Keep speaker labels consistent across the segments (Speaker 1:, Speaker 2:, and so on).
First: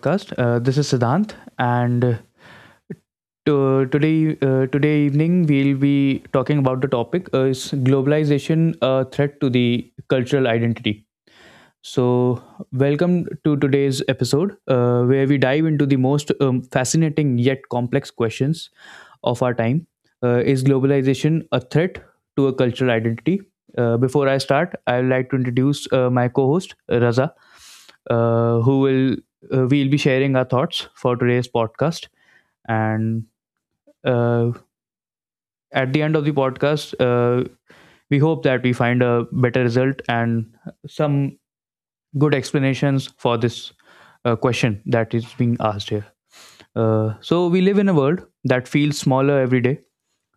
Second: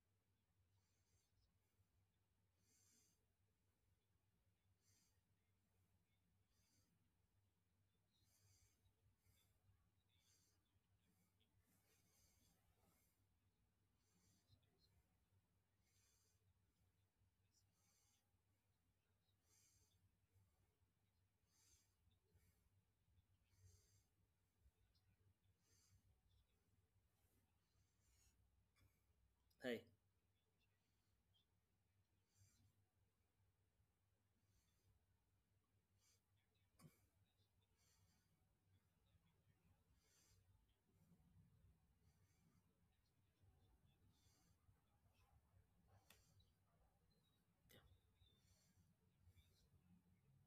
Speaker 1: podcast. This is Siddhant, and today, today evening, we'll be talking about the topic, is globalization a threat to the cultural identity? So, welcome to today's episode, where we dive into the most fascinating yet complex questions of our time. Is globalization a threat to a cultural identity? Before I start, I would like to introduce my co-host Raza, who will
Speaker 2: Hi.
Speaker 1: we'll be sharing our thoughts for today's podcast, and uh, at the end of the podcast, we hope that we find a better result and some good explanations for this question that is being asked here. So, we live in a world that feels smaller every day,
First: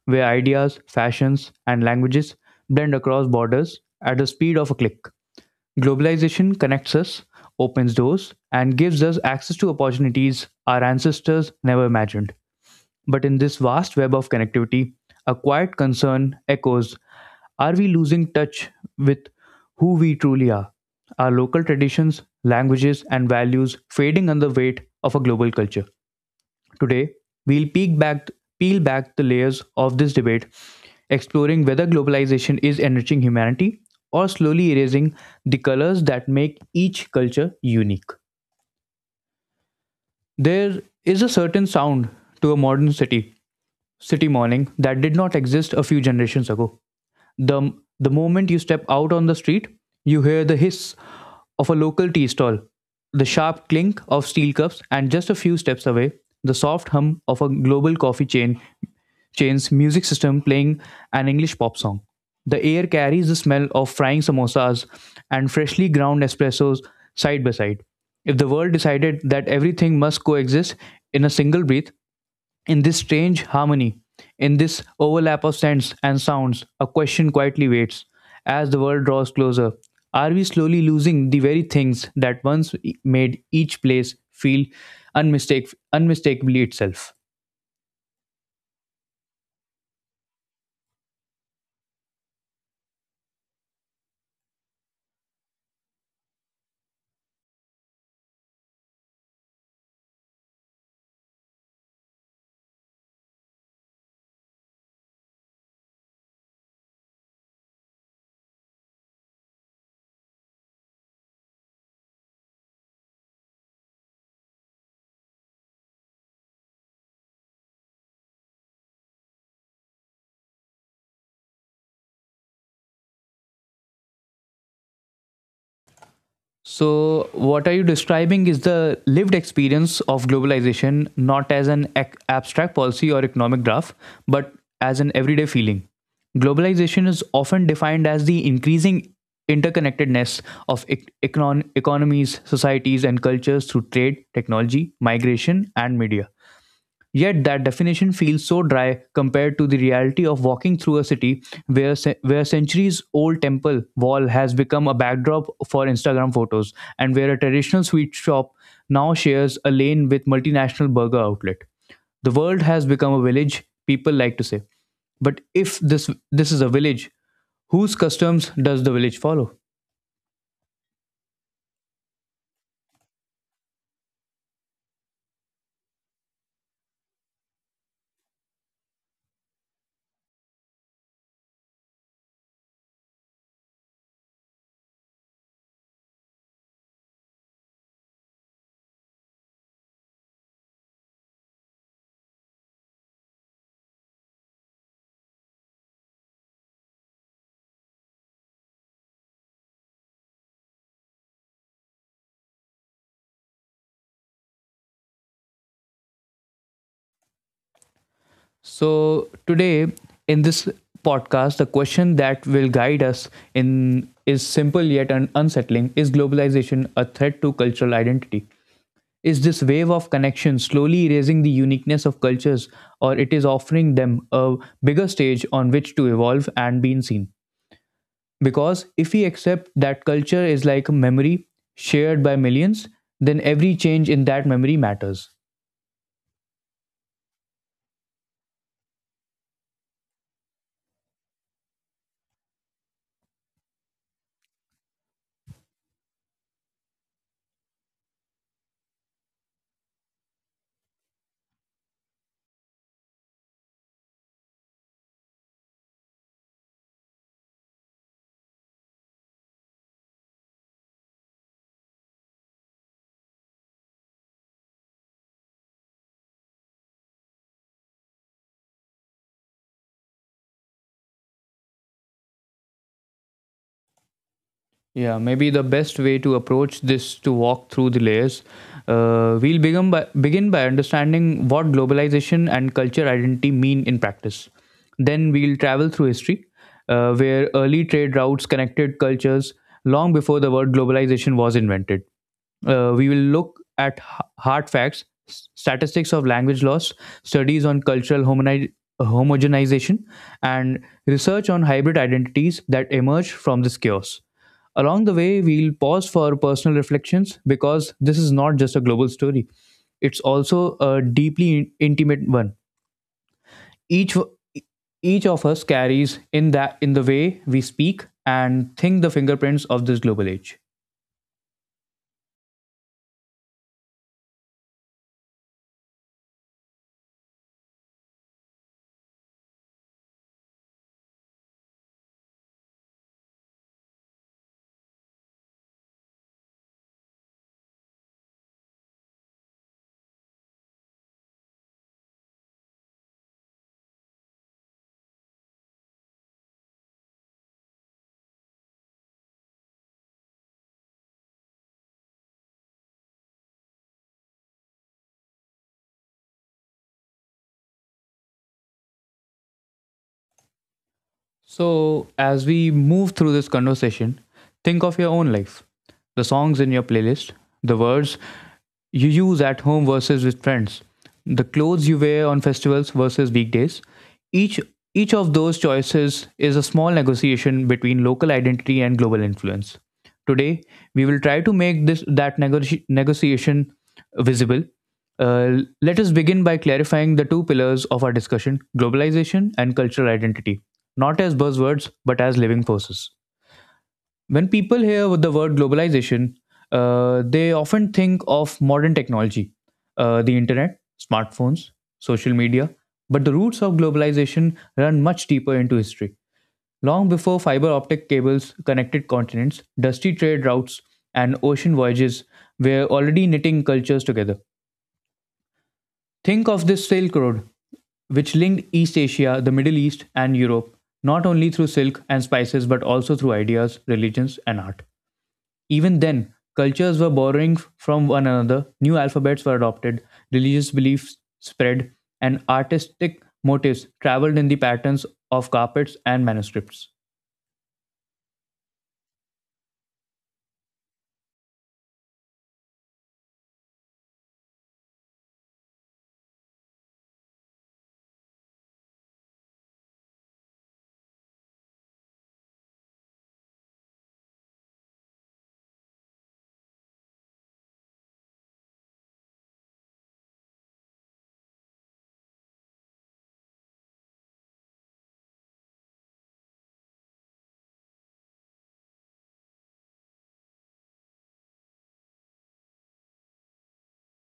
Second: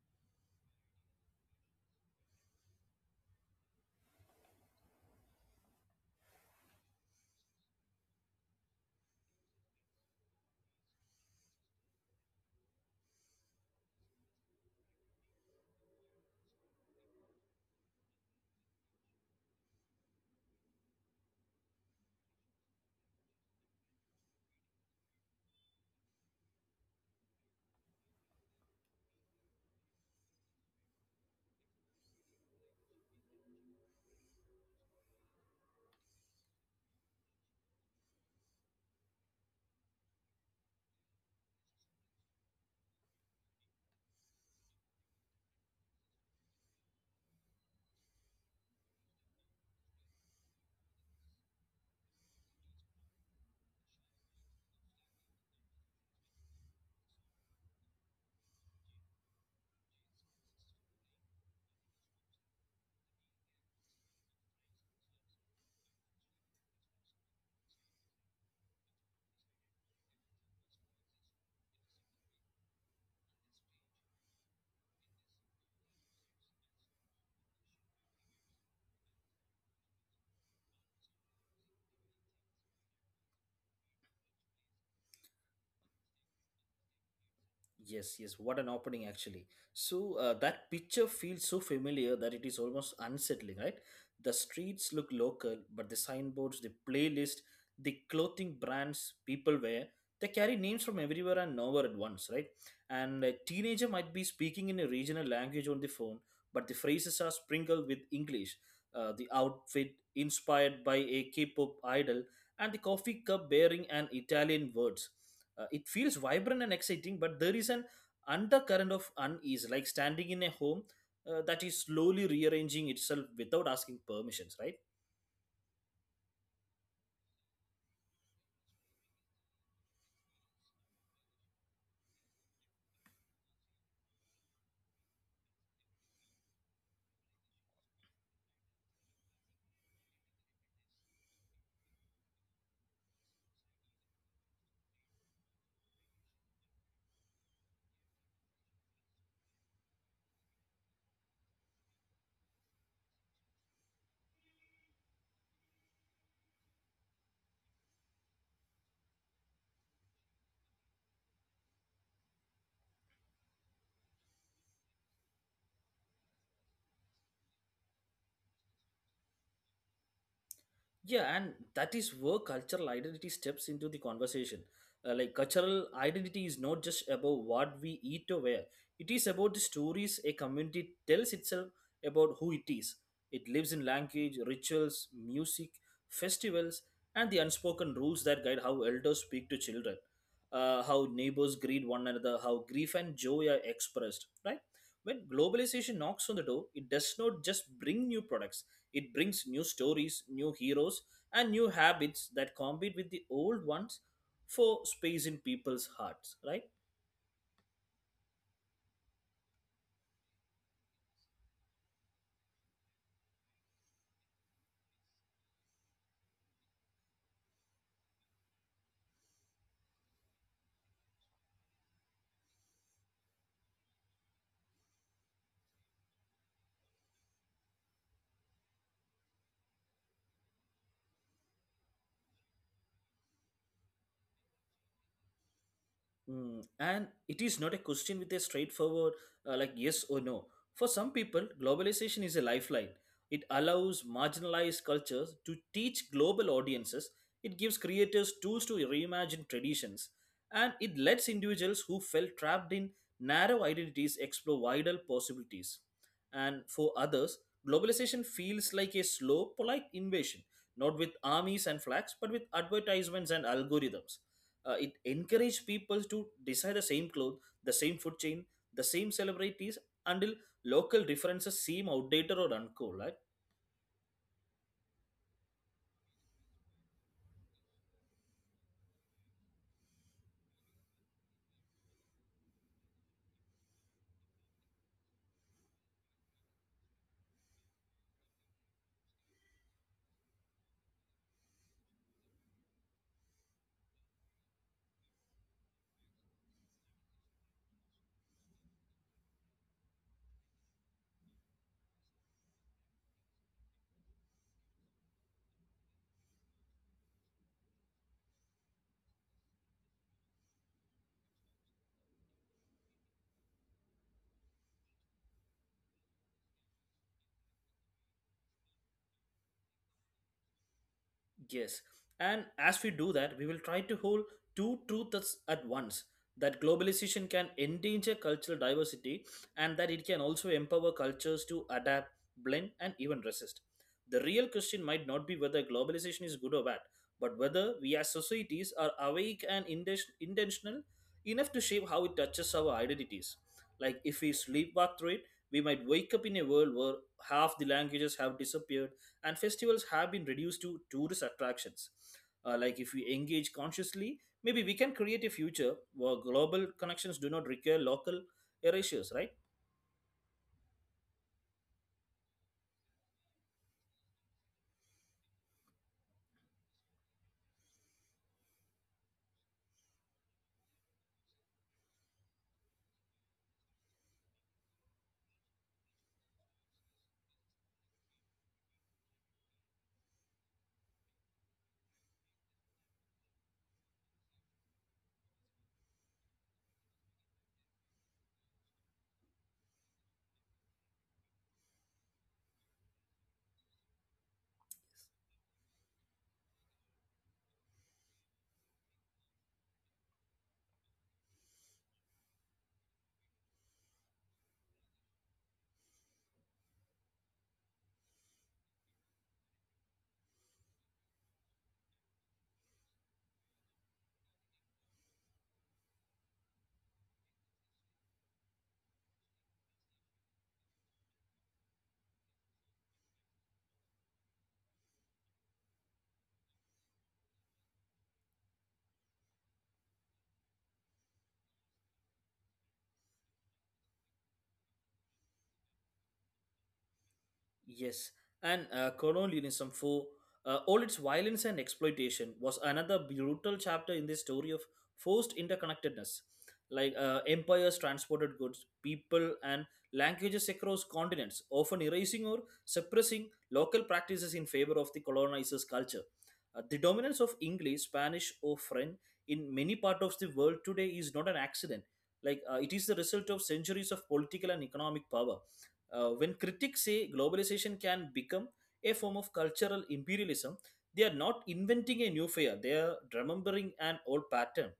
Speaker 1: where ideas, fashions, and languages blend across borders at the speed of a click. Globalization connects us, opens doors, and gives us access to opportunities our ancestors never imagined. But in this vast web of connectivity, a quiet concern echoes. Are we losing touch with who we truly are? Are local traditions, languages, and values fading under the weight of a global culture? Today, we'll peel back the layers of this debate, exploring whether globalization is enriching humanity or slowly erasing the colors that make each culture unique. There is a certain sound to a modern city morning, that did not exist a few generations ago. The, the moment you step out on the street, you hear the hiss of a local tea stall, the sharp clink of steel cups, and just a few steps away, the soft hum of a global coffee chain's music system playing an English pop song. The air carries the smell of frying samosas and freshly ground espressos side by side. If the world decided that everything must coexist in a single breath, in this strange harmony, in this overlap of scents and sounds, a question quietly waits. As the world draws closer, are we slowly losing the very things that once made each place feel unmistakably itself?
Speaker 2: Yes, yes. What an opening, actually. So that picture feels so familiar that it is almost unsettling, right? The streets look local, but the signboards, the playlist, the clothing brands people wear, they carry names from everywhere and nowhere at once, right? And a teenager might be speaking in a regional language on the phone, but the phrases are sprinkled with English. The outfit inspired by a K-pop idol, and the coffee cup bearing an Italian words. It feels vibrant and exciting, but there is an undercurrent of unease, like standing in a home that is slowly rearranging itself without asking permissions, right?
Speaker 1: So, what are you describing is the lived experience of globalization, not as an abstract policy or economic graph, but as an everyday feeling. Globalization is often defined as the increasing interconnectedness of economies, societies, and cultures through trade, technology, migration, and media. Yet that definition feels so dry compared to the reality of walking through a city where centuries old temple wall has become a backdrop for Instagram photos and where a traditional sweet shop now shares a lane with multinational burger outlet. The world has become a village, people like to say. But if this is a village, whose customs does the village follow?
Speaker 2: Yeah, and that is where cultural identity steps into the conversation. Like cultural identity is not just about what we eat or wear. It is about the stories a community tells itself about who it is. It lives in language, rituals, music, festivals, and the unspoken rules that guide how elders speak to children, how neighbors greet one another, how grief and joy are expressed. Right? When globalization knocks on the door, it does not just bring new products, it brings new stories, new heroes, and new habits that compete with the old ones for space in people's hearts, right?
Speaker 1: So, today in this podcast, the question that will guide us in is simple yet unsettling. Is globalization a threat to cultural identity? Is this wave of connection slowly erasing the uniqueness of cultures, or it is offering them a bigger stage on which to evolve and be seen? Because if we accept that culture is like a memory shared by millions, then every change in that memory matters.
Speaker 2: Mm, and it is not a question with a straightforward, like yes or no. For some people, globalization is a lifeline. It allows marginalized cultures to teach global audiences, it gives creators tools to reimagine traditions, and it lets individuals who felt trapped in narrow identities explore wider possibilities. And for others, globalization feels like a slow, polite invasion, not with armies and flags, but with advertisements and algorithms. It encouraged people to desire the same clothes, the same food chain, the same celebrities until local differences seem outdated or uncool. Right?
Speaker 1: Yeah, maybe the best way to approach this to walk through the layers. We'll begin by understanding what globalization and culture identity mean in practice. Then we'll travel through history, where early trade routes connected cultures long before the word globalization was invented. We will look at hard facts, statistics of language loss, studies on cultural homogenization, and research on hybrid identities that emerge from this chaos. Along the way, we'll pause for personal reflections because this is not just a global story, it's also a deeply intimate one. Each w- each of us carries in that in the way we speak and think the fingerprints of this global age.
Speaker 2: Yes. And as we do that, we will try to hold two truths at once, that globalization can endanger cultural diversity and that it can also empower cultures to adapt, blend, and even resist. The real question might not be whether globalization is good or bad, but whether we as societies are awake and intentional enough to shape how it touches our identities. Like if we sleepwalk through it, we might wake up in a world where half the languages have disappeared and festivals have been reduced to tourist attractions. Like if we engage consciously, maybe we can create a future where global connections do not require local erasures, right?
Speaker 1: So, as we move through this conversation, think of your own life, the songs in your playlist, the words you use at home versus with friends, the clothes you wear on festivals versus weekdays. Each each of those choices is a small negotiation between local identity and global influence. Today, we will try to make this that negotiation visible. Let us begin by clarifying the two pillars of our discussion, globalization and cultural identity, not as buzzwords, but as living forces. When people hear the word globalization, they often think of modern technology, the internet, smartphones, social media. But the roots of globalization run much deeper into history. Long before fiber optic cables connected continents, dusty trade routes and ocean voyages were already knitting cultures together. Think of this Silk Road, which linked East Asia, the Middle East, and Europe, not only through silk and spices, but also through ideas, religions, and art. Even then, cultures were borrowing from one another, new alphabets were adopted, religious beliefs spread, and artistic motifs traveled in the patterns of carpets and manuscripts.
Speaker 2: Yes, and colonialism for all its violence and exploitation was another brutal chapter in the story of forced interconnectedness. Like empires transported goods, people, and languages across continents, often erasing or suppressing local practices in favor of the colonizer's culture. The dominance of English, Spanish, or French in many parts of the world today is not an accident. Like it is the result of centuries of political and economic power. When critics say globalization can become a form of cultural imperialism, they are not inventing a new fear, they are remembering an old pattern.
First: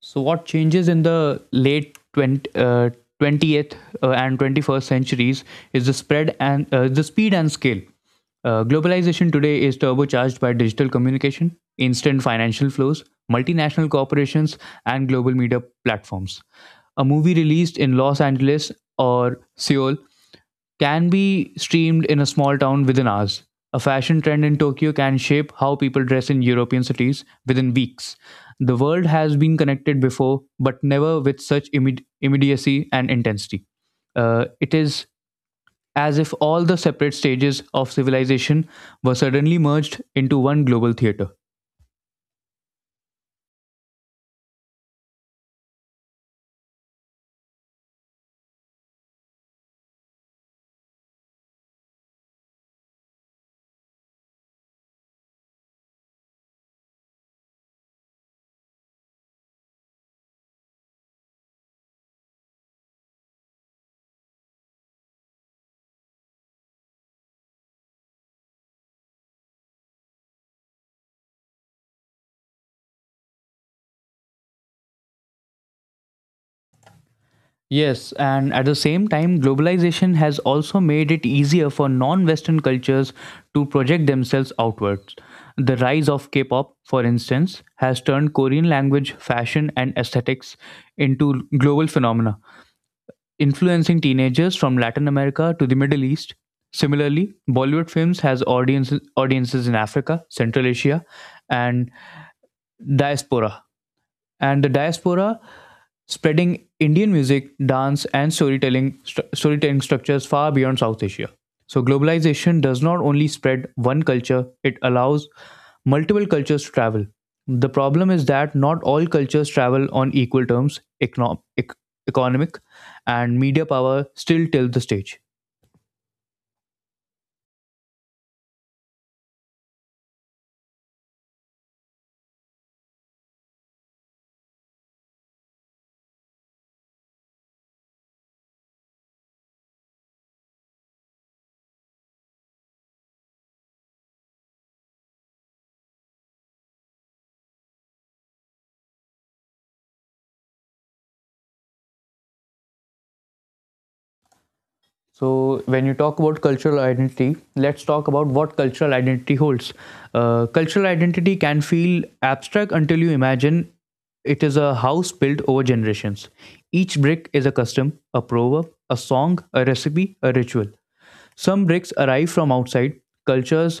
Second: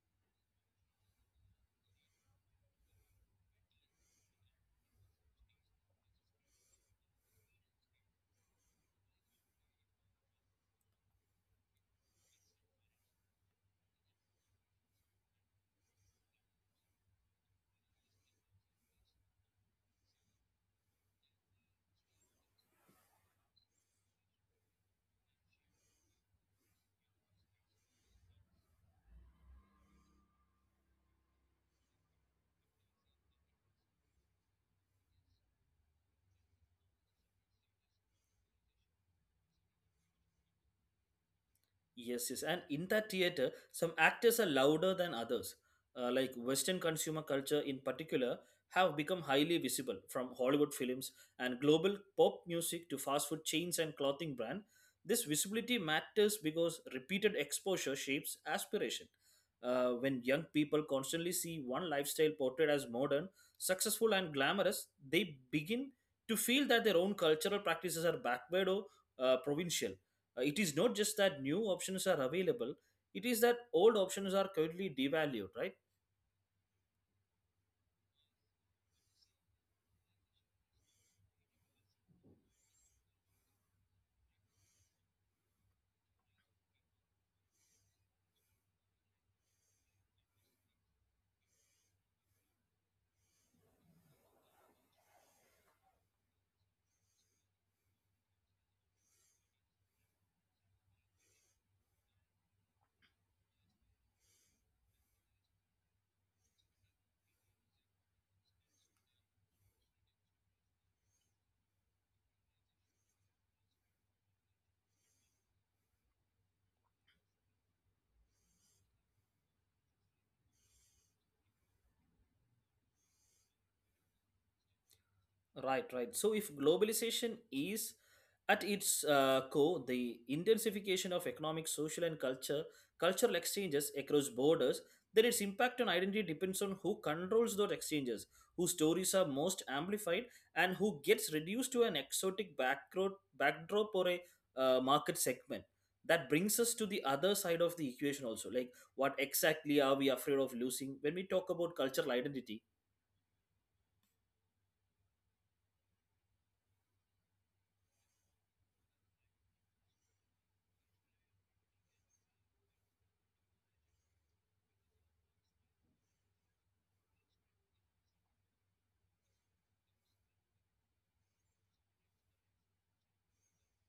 Speaker 1: So, what changes in the late 20th and 21st centuries is the spread and the speed and scale. Globalization today is turbocharged by digital communication, instant financial flows, multinational corporations, and global media platforms. A movie released in Los Angeles or Seoul can be streamed in a small town within hours. A fashion trend in Tokyo can shape how people dress in European cities within weeks. The world has been connected before, but never with such immediacy and intensity. It is as if all the separate stages of civilization were suddenly merged into one global theater.
Speaker 2: Yes, yes. And in that theater, some actors are louder than others. Like Western consumer culture in particular have become highly visible, from Hollywood films and global pop music to fast food chains and clothing brand. This visibility matters because repeated exposure shapes aspiration. When young people constantly see one lifestyle portrayed as modern, successful, and glamorous, they begin to feel that their own cultural practices are backward or provincial. It is not just that new options are available, it is that old options are currently devalued, right?
Speaker 1: Yes, and at the same time, globalization has also made it easier for non Western cultures to project themselves outwards. The rise of K pop, for instance, has turned Korean language, fashion, and aesthetics into global phenomena, influencing teenagers from Latin America to the Middle East. Similarly, Bollywood films has audiences in Africa, Central Asia, and diaspora and the diaspora spreading Indian music, dance, and storytelling structures far beyond South Asia. So globalization does not only spread one culture; it allows multiple cultures to travel. The problem is that not all cultures travel on equal terms, economic and media power still tilt the stage.
Speaker 2: Right, right. So, if globalization is at its core the intensification of economic, social, and culture cultural exchanges across borders, then its impact on identity depends on who controls those exchanges, whose stories are most amplified, and who gets reduced to an exotic backdrop or a market segment. That brings us to the other side of the equation also. Like, what exactly are we afraid of losing when we talk about cultural identity?
Speaker 1: So, when you talk about cultural identity, let's talk about what cultural identity holds. Cultural identity can feel abstract until you imagine it is a house built over generations. Each brick is a custom, a proverb, a song, a recipe, a ritual. Some bricks arrive from outside. Cultures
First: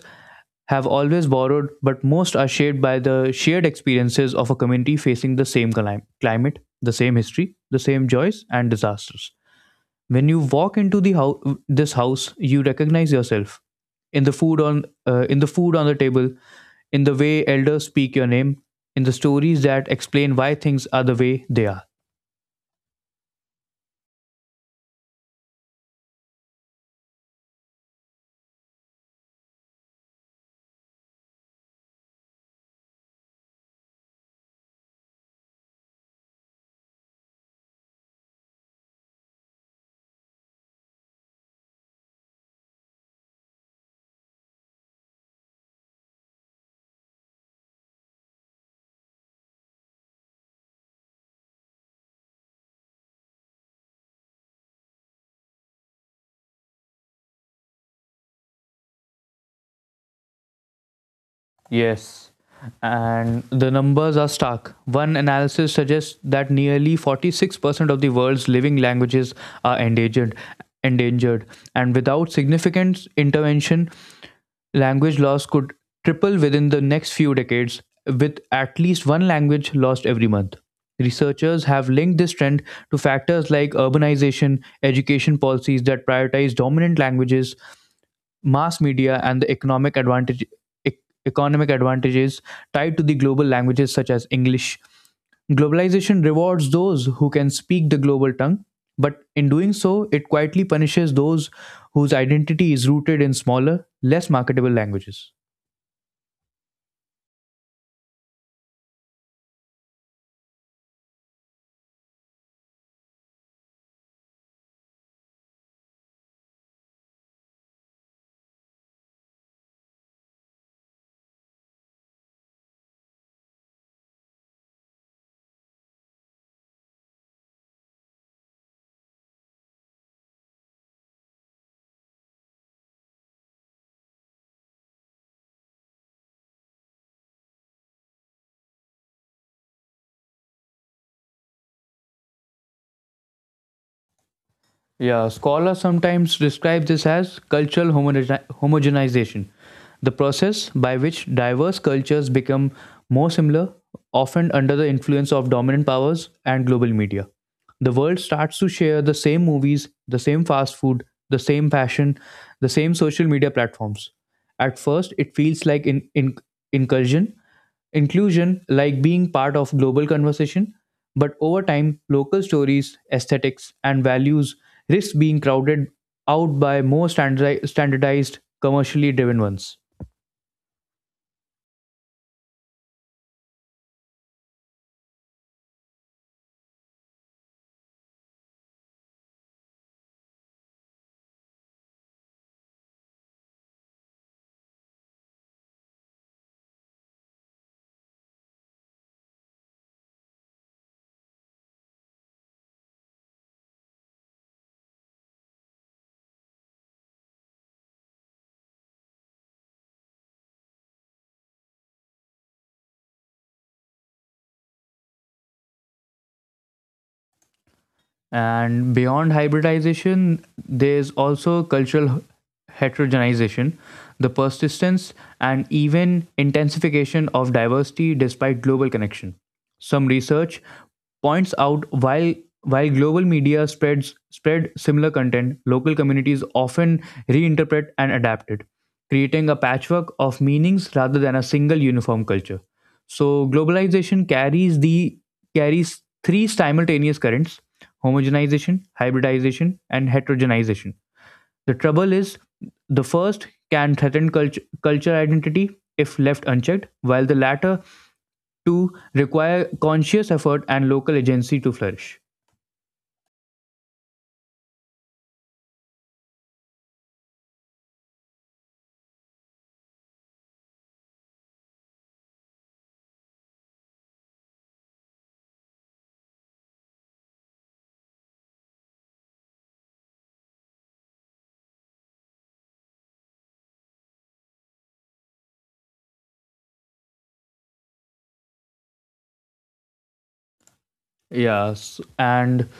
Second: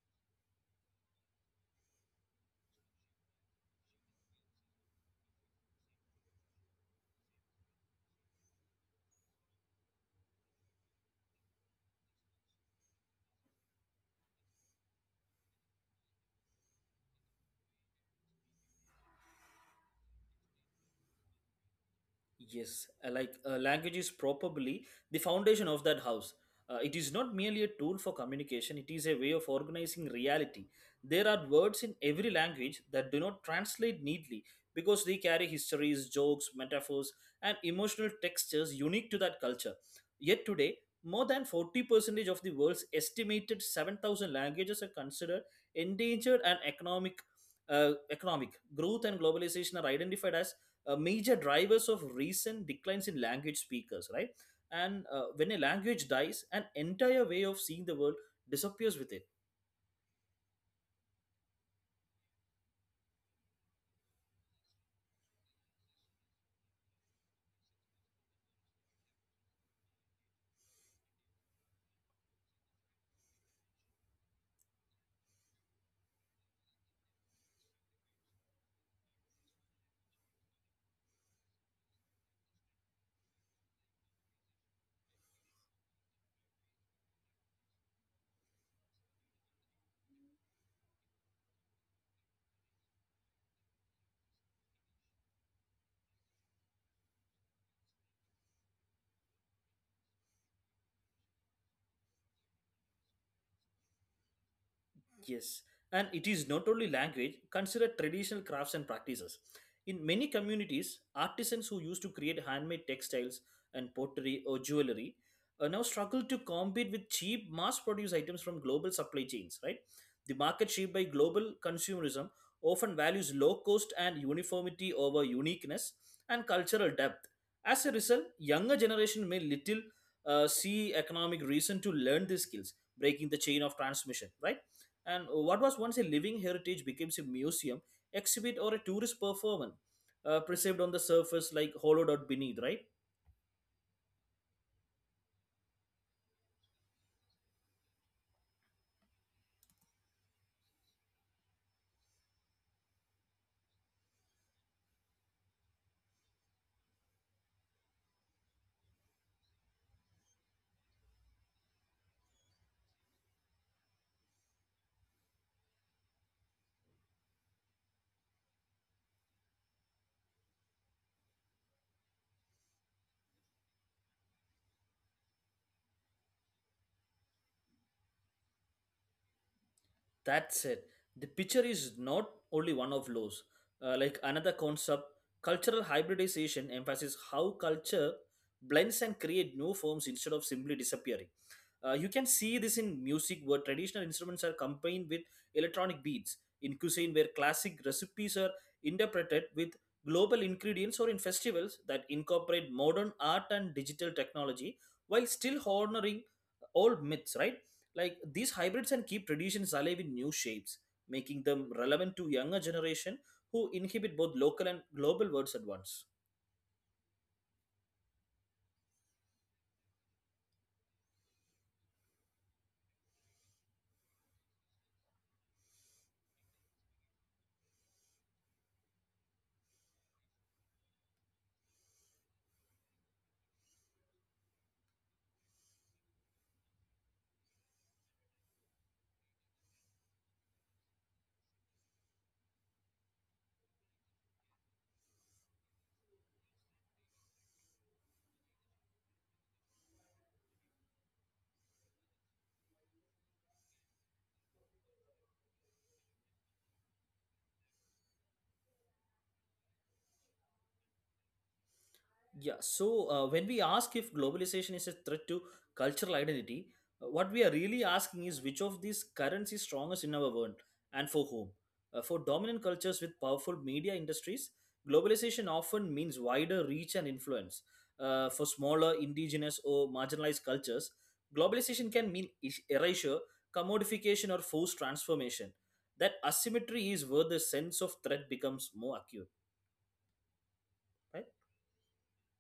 Speaker 1: have always borrowed, but most are shaped by the shared experiences of a community facing the same climate, the same history, the same joys and disasters. When you walk into the house, this house, you recognize yourself in the food on the table, in the way elders speak your name, in the stories that explain why things are the way they are.
Speaker 2: Yes, like language is probably the foundation of that house. It is not merely a tool for communication, it is a way of organizing reality. There are words in every language that do not translate neatly because they carry histories, jokes, metaphors, and emotional textures unique to that culture. Yet today, more than 40% of the world's estimated 7,000 languages are considered endangered and economic. Economic growth and globalization are identified as major drivers of recent declines in language speakers, right? And when a language dies, an entire way of seeing the world disappears with it.
Speaker 1: Yes. And the numbers are stark. One analysis suggests that nearly 46% of the world's living languages are endangered. And without significant intervention, language loss could triple within the next few decades, with at least one language lost every month. Researchers have linked this trend to factors like urbanization, education policies that prioritize dominant languages, mass media, and the ec- economic advantages tied to the global languages such as English. Globalization rewards those who can speak the global tongue, but in doing so it quietly punishes those whose identity is rooted in smaller, less marketable languages.
Speaker 2: Yes, and it is not only language, consider traditional crafts and practices. In many communities, artisans who used to create handmade textiles and pottery or jewelry now struggle to compete with cheap mass produced items from global supply chains, right? The market shaped by global consumerism often values low cost and uniformity over uniqueness and cultural depth. As a result, younger generation may little see economic reason to learn these skills, breaking the chain of transmission, right? And what was once a living heritage becomes a museum exhibit or a tourist performance, perceived on the surface like hollowed out beneath, right?
Speaker 1: Yeah, scholars sometimes describe this as cultural homogenization, the process by which diverse cultures become more similar, often under the influence of dominant powers and global media. The world starts to share the same movies, the same fast food, the same fashion, the same social media platforms. At first, it feels like incursion, inclusion, like being part of global conversation. But over time, local stories, aesthetics, and values risk being crowded out by more standardized, commercially driven ones.
Speaker 2: That's it. The picture is not only one of laws. Like another concept, cultural hybridization emphasizes how culture blends and create new forms instead of simply disappearing. You can see this in music, where traditional instruments are combined with electronic beats. In cuisine, where classic recipes are interpreted with global ingredients, or in festivals that incorporate modern art and digital technology while still honoring old myths. Right? Like these hybrids can keep traditions alive in new shapes, making them relevant to younger generation who inhabit both local and global worlds at once.
Speaker 1: And beyond hybridization, there's also cultural heterogenization, the persistence and even intensification of diversity despite global connection. Some research points out while global media spread similar content, local communities often reinterpret and adapt it, creating a patchwork of meanings rather than a single uniform culture. So globalization carries three simultaneous currents: homogenization, hybridization, and heterogenization. The trouble is the first can threaten culture identity if left unchecked, while the latter two require conscious effort and local agency to flourish.
Speaker 2: Yeah, so when we ask if globalization is a threat to cultural identity, what we are really asking is which of these currents is strongest in our world and for whom? For dominant cultures with powerful media industries, globalization often means wider reach and influence. For smaller, indigenous, or marginalized cultures, globalization can mean erasure, commodification, or forced transformation. That asymmetry is where the sense of threat becomes more acute, right?
Speaker 1: Yes, and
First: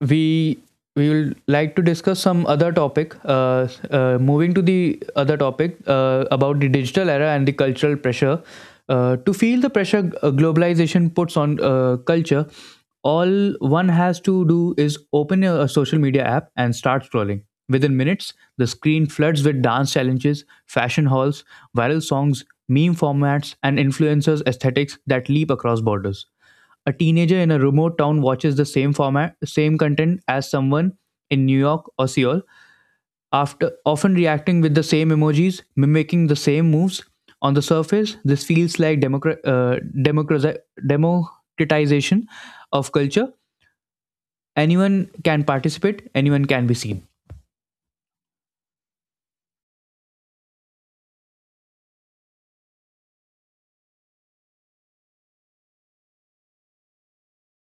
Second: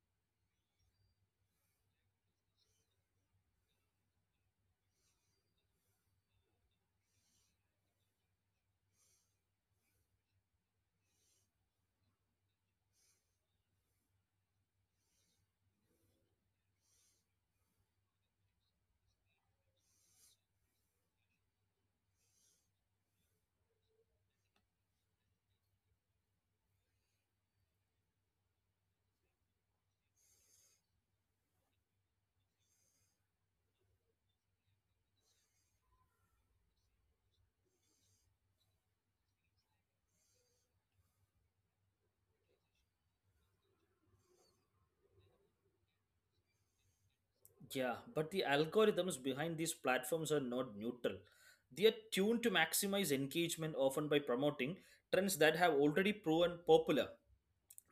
Speaker 1: we we will like to discuss some other topic. Moving to the other topic about the digital era and the cultural pressure. To feel the pressure globalization puts on culture, all one has to do is open a social media app and start scrolling. Within minutes, the screen floods with dance challenges, fashion hauls, viral songs, meme formats, and influencers' aesthetics that leap across borders. A teenager in a remote town watches the same format, same content as someone in New York or Seoul, after often reacting with the same emojis, mimicking the same moves. On the surface, this feels like democratization of culture. Anyone can participate, anyone can be seen.
Speaker 2: Yeah, but the algorithms behind these platforms are not neutral. They are tuned to maximize engagement, often by promoting trends that have already proven popular.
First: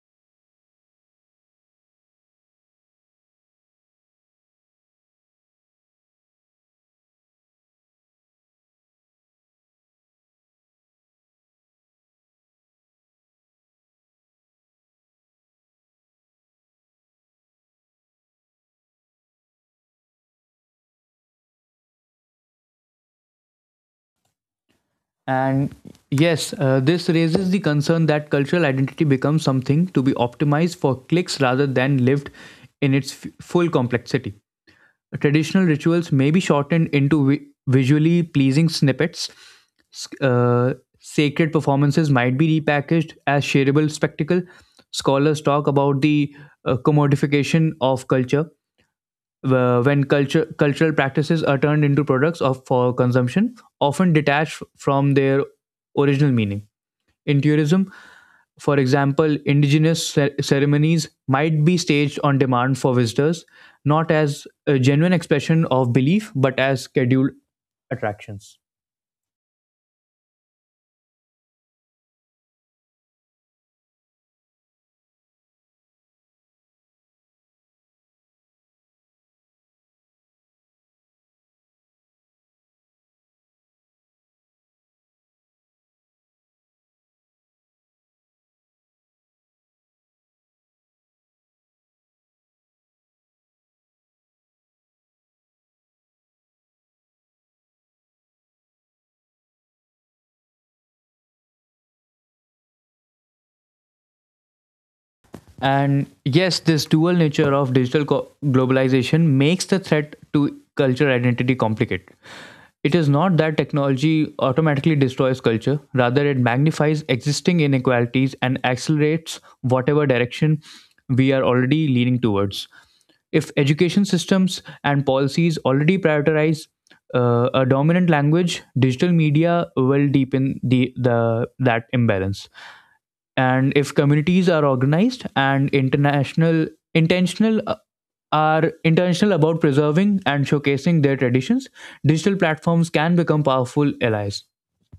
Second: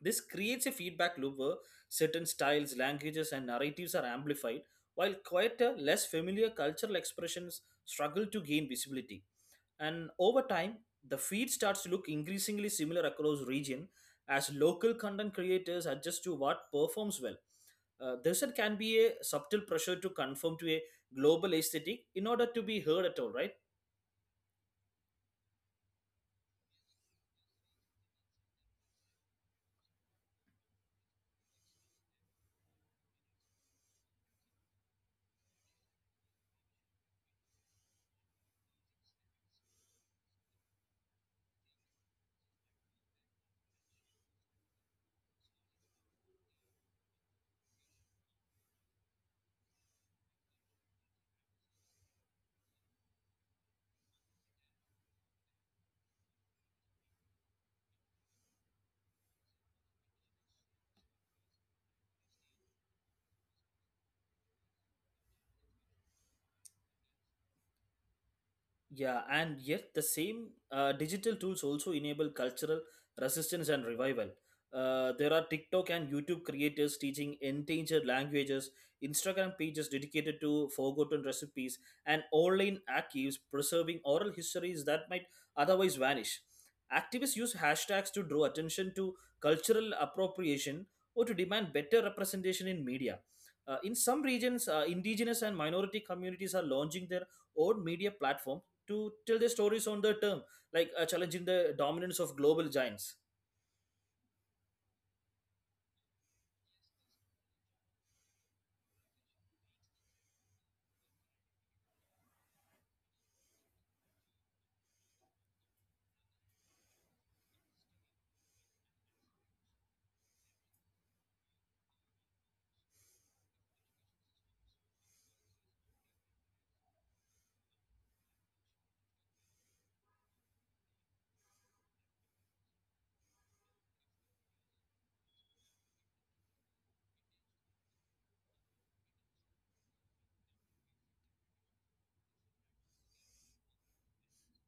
Speaker 2: This creates a feedback loop where certain styles, languages, and narratives are amplified, while quieter, less familiar cultural expressions struggle to gain visibility, and over time the feed starts to look increasingly similar across region as local content creators adjust to what performs well. This it can be a subtle pressure to conform to a global aesthetic in order to be heard at all, right?
Speaker 1: And yes, this raises the concern that cultural identity becomes something to be optimized for clicks rather than lived in its full complexity. Traditional rituals may be shortened into visually pleasing snippets. S- Uh, Sacred performances might be repackaged as shareable spectacle. Scholars talk about the commodification of culture when culture cultural practices are turned into products of for consumption, often detached from their original meaning. In tourism, for example, indigenous ceremonies might be staged on demand for visitors, not as a genuine expression of belief, but as scheduled attractions.
Speaker 2: Yeah, and yet the same digital tools also enable cultural resistance and revival. There are TikTok and YouTube creators teaching endangered languages, Instagram pages dedicated to forgotten recipes, and online archives preserving oral histories that might otherwise vanish. Activists use hashtags to draw attention to cultural appropriation or to demand better representation in media. In some regions, indigenous and minority communities are launching their own media platforms to tell their stories on their term, like challenging the dominance of global giants.
Speaker 1: And yes, this dual nature of digital globalization makes the threat to culture identity complicated. It is not that technology automatically destroys culture; rather, it magnifies existing inequalities and accelerates whatever direction we are already leaning towards. If education systems and policies already prioritize a dominant language, digital media will deepen the that imbalance, and if communities are organized and international intentional are intentional about preserving and showcasing their traditions, digital platforms can become powerful allies.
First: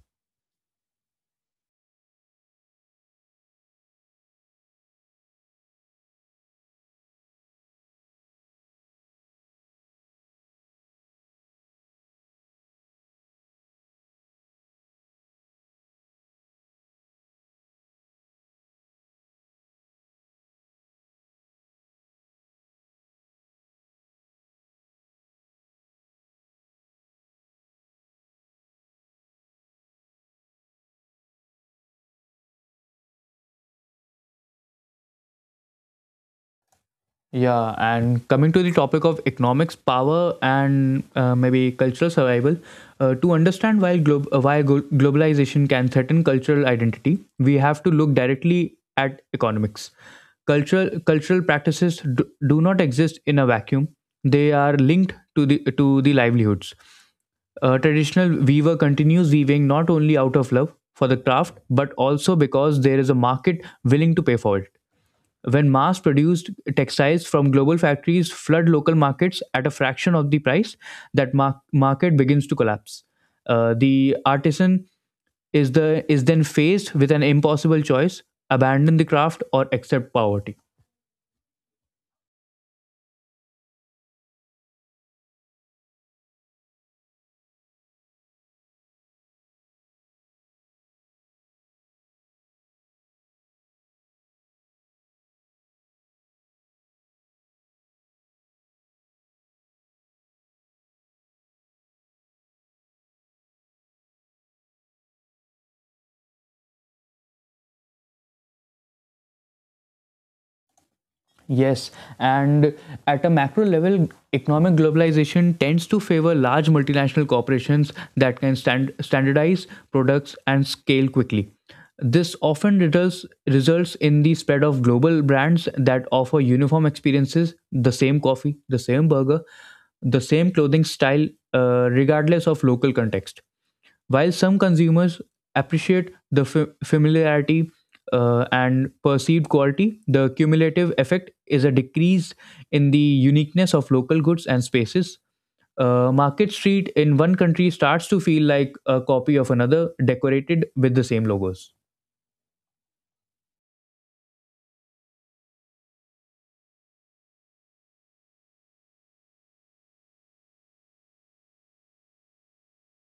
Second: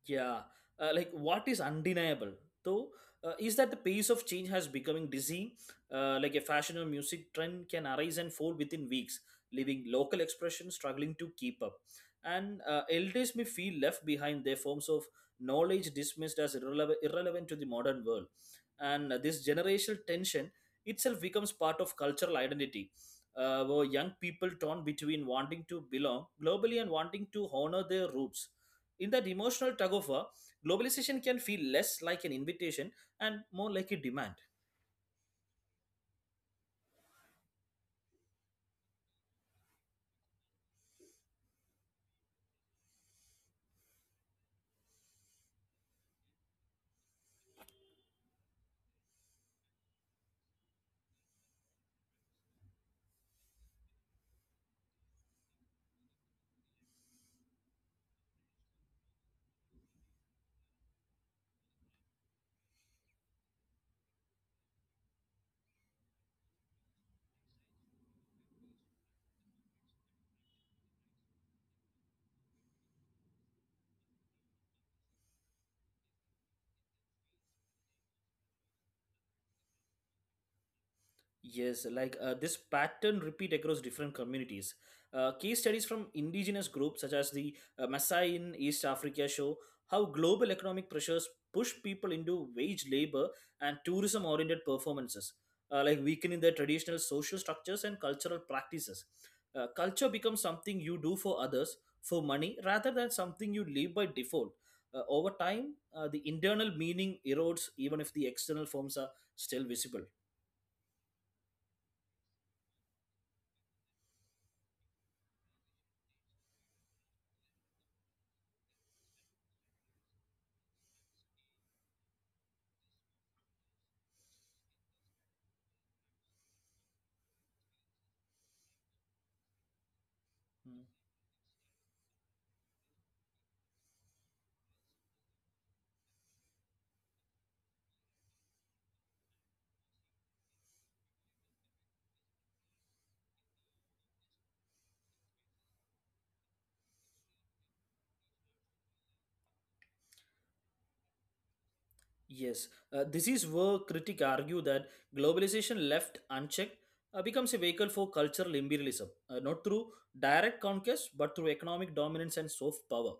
Speaker 2: Yeah, like what is undeniable though is that the pace of change has becoming dizzy. Like a fashion or music trend can arise and fall within weeks, leaving local expressions struggling to keep up. And elders may feel left behind, their forms of knowledge dismissed as irrelevant to the modern world. And this generational tension itself becomes part of cultural identity. Where young people torn between wanting to belong globally and wanting to honor their roots, in that emotional tug of war, globalization can feel less like an invitation and more like a demand.
Speaker 1: Yeah, and coming to the topic of economics, power, and maybe cultural survival, to understand why globalization can threaten cultural identity, we have to look directly at economics. Cultural practices do not exist in a vacuum; they are linked to the livelihoods. A traditional weaver continues weaving not only out of love for the craft, but also because there is a market willing to pay for it. When mass produced textiles from global factories flood local markets at a fraction of the price, that market begins to collapse. The artisan is then faced with an impossible choice: abandon the craft or accept poverty.
Speaker 2: Yes, like this pattern repeat across different communities. Case studies from indigenous groups such as the Maasai in East Africa show how global economic pressures push people into wage labor and tourism-oriented performances, like weakening their traditional social structures and cultural practices. Culture becomes something you do for others for money rather than something you live by default. Over time, the internal meaning erodes even if the external forms are still visible.
Speaker 1: Yes, and at a macro level, economic globalization tends to favor large multinational corporations that can standardize products and scale quickly. This often results in the spread of global brands that offer uniform experiences: the same coffee, the same burger, the same
Speaker 2: Hmm.
Speaker 1: clothing style, regardless of local context. While some consumers appreciate the familiarity and perceived quality, the cumulative effect is a decrease in the uniqueness of local goods and spaces. Market Street in one country starts to feel like a copy of another, decorated with the same logos.
Speaker 2: Yes, this is where critics argue that globalization left unchecked becomes a vehicle for cultural imperialism, not through direct conquest but through economic dominance and soft power.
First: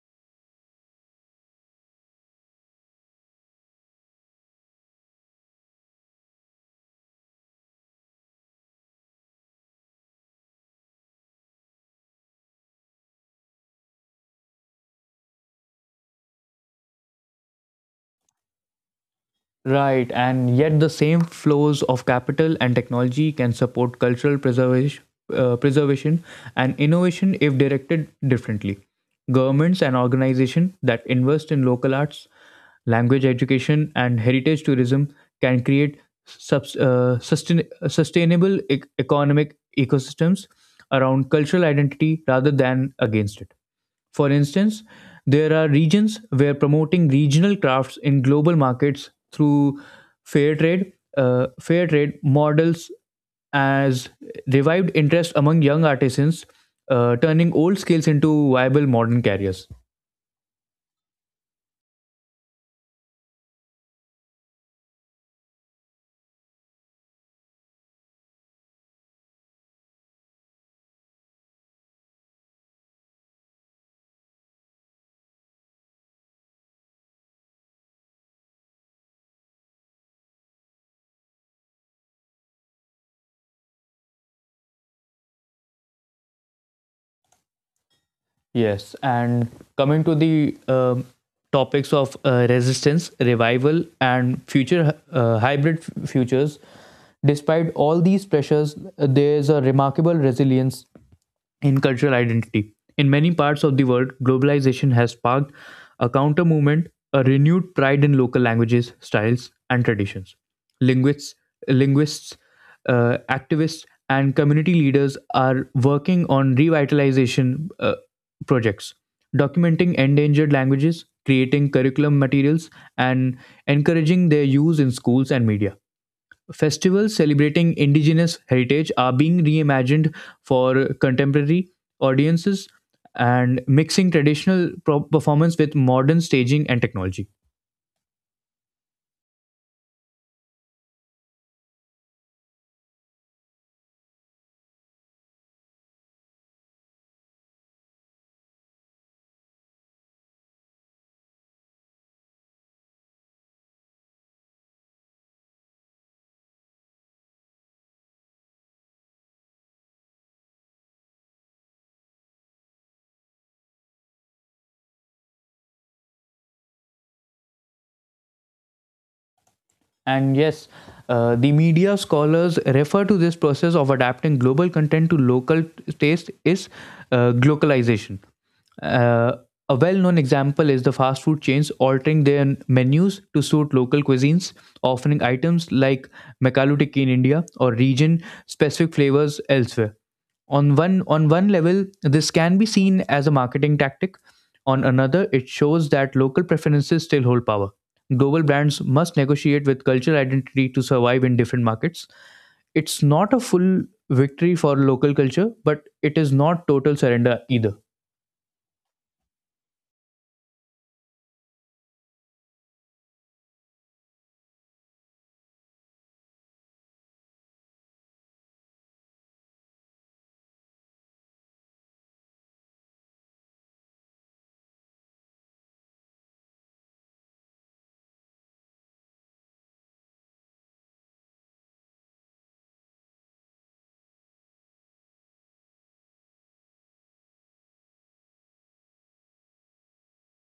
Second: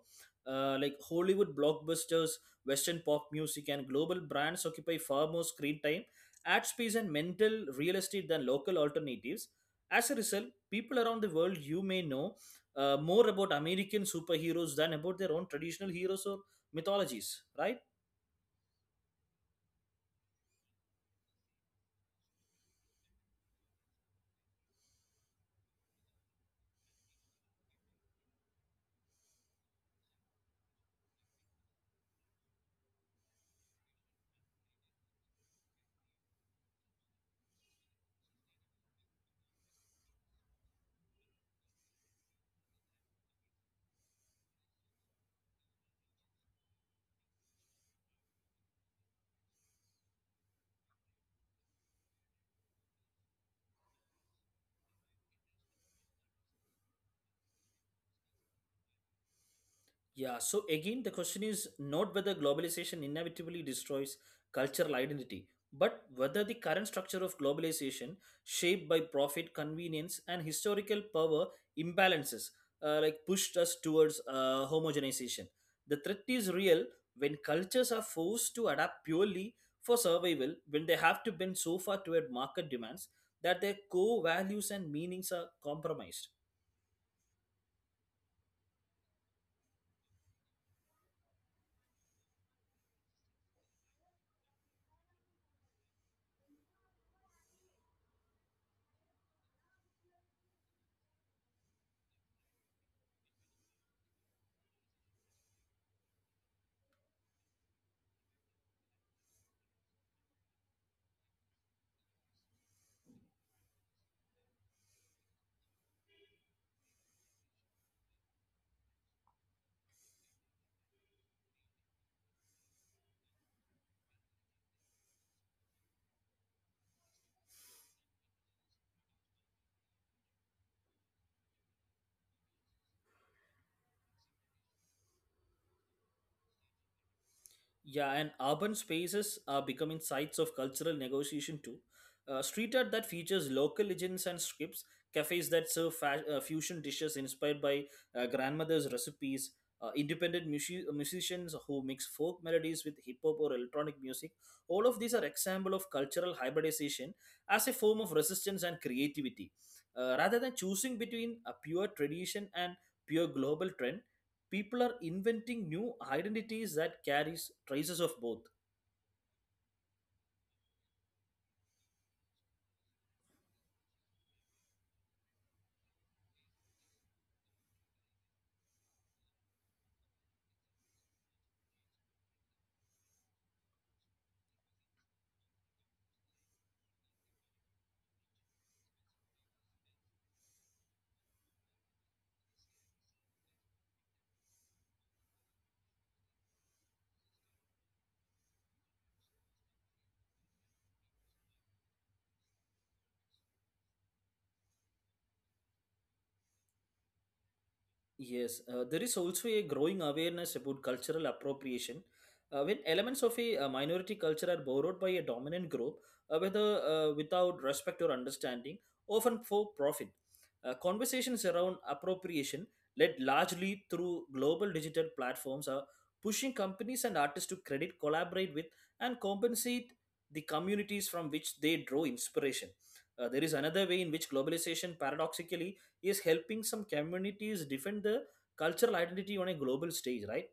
Speaker 2: Like Hollywood blockbusters, Western pop music, and global brands occupy far more screen time, ad space, and mental real estate than local alternatives. As a result, people around the world you may know more about American superheroes than about their own traditional heroes or mythologies, right?
Speaker 1: Right, and yet the same flows of capital and technology can support cultural preservation, uh, preservation and innovation if directed differently. Governments and organizations that invest in local arts, language education, and heritage tourism can create sustainable economic ecosystems around cultural identity rather than against it. For instance, there are regions where promoting regional crafts in global markets through fair trade models as revived interest among young artisans, turning old skills into viable modern careers.
Speaker 2: Yeah, so again, the question is not whether globalization inevitably destroys cultural identity, but whether the current structure of globalization, shaped by profit, convenience, and historical power imbalances, like pushed us towards homogenization. The threat is real when cultures are forced to adapt purely for survival, when they have to bend so far toward market demands that their core values and meanings are compromised.
Speaker 1: Yes, and coming to the topics of resistance, revival, and future hybrid futures, despite all these pressures, there's a remarkable resilience in cultural identity. In many parts of the world, globalization has sparked a counter movement, a renewed pride in local languages, styles, and traditions. Linguists, linguists, activists, and community leaders are working on revitalization projects, documenting endangered languages, creating curriculum materials, and encouraging their use in schools and media. Festivals celebrating indigenous heritage are being reimagined for contemporary audiences and mixing traditional performance with modern staging and technology.
Speaker 2: Yeah, and urban spaces are becoming sites of cultural negotiation too. Street art that features local legends and scripts, cafes that serve fusion dishes inspired by grandmother's recipes, independent musicians who mix folk melodies with hip hop or electronic music. All of these are example of cultural hybridization as a form of resistance and creativity. Rather than choosing between a pure tradition and pure global trend, people are inventing new identities that carries traces of both.
Speaker 1: And yes, the media scholars refer to this process of adapting global content to local taste is glocalization. Uh, a well-known example is the fast food chains altering their menus to suit local cuisines, offering items like McAloo in India or region-specific flavors elsewhere. On one level, this can be seen as a marketing tactic. On another, it shows that local preferences still hold power. Global brands must negotiate with cultural identity to survive in different markets. It's not a full victory for local culture, but it is not total surrender either.
Speaker 2: Yes, there is also a growing awareness about cultural appropriation. When elements of a, minority culture are borrowed by a dominant group, whether without respect or understanding, often for profit. Conversations around appropriation, led largely through global digital platforms, are pushing companies and artists to credit, collaborate with, and compensate the communities from which they draw inspiration. There is another way in which globalization paradoxically is helping some communities defend the cultural identity on a global stage, right?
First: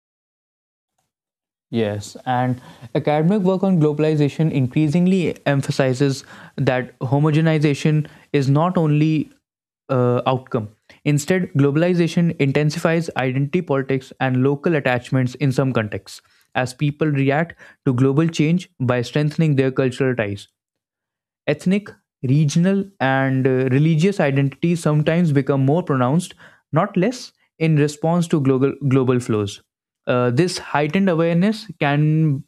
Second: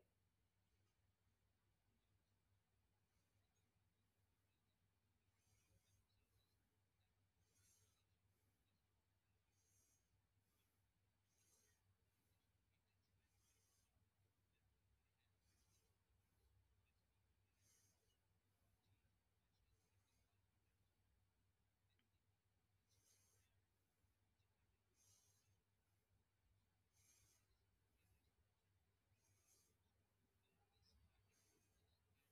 Speaker 1: Yes, and academic work on globalization increasingly emphasizes that homogenization is not only outcome. Instead, globalization intensifies identity politics and local attachments in some contexts, as people react to global change by strengthening their cultural ties. Ethnic, regional, and religious identities sometimes become more pronounced, not less, in response to global flows. This heightened awareness can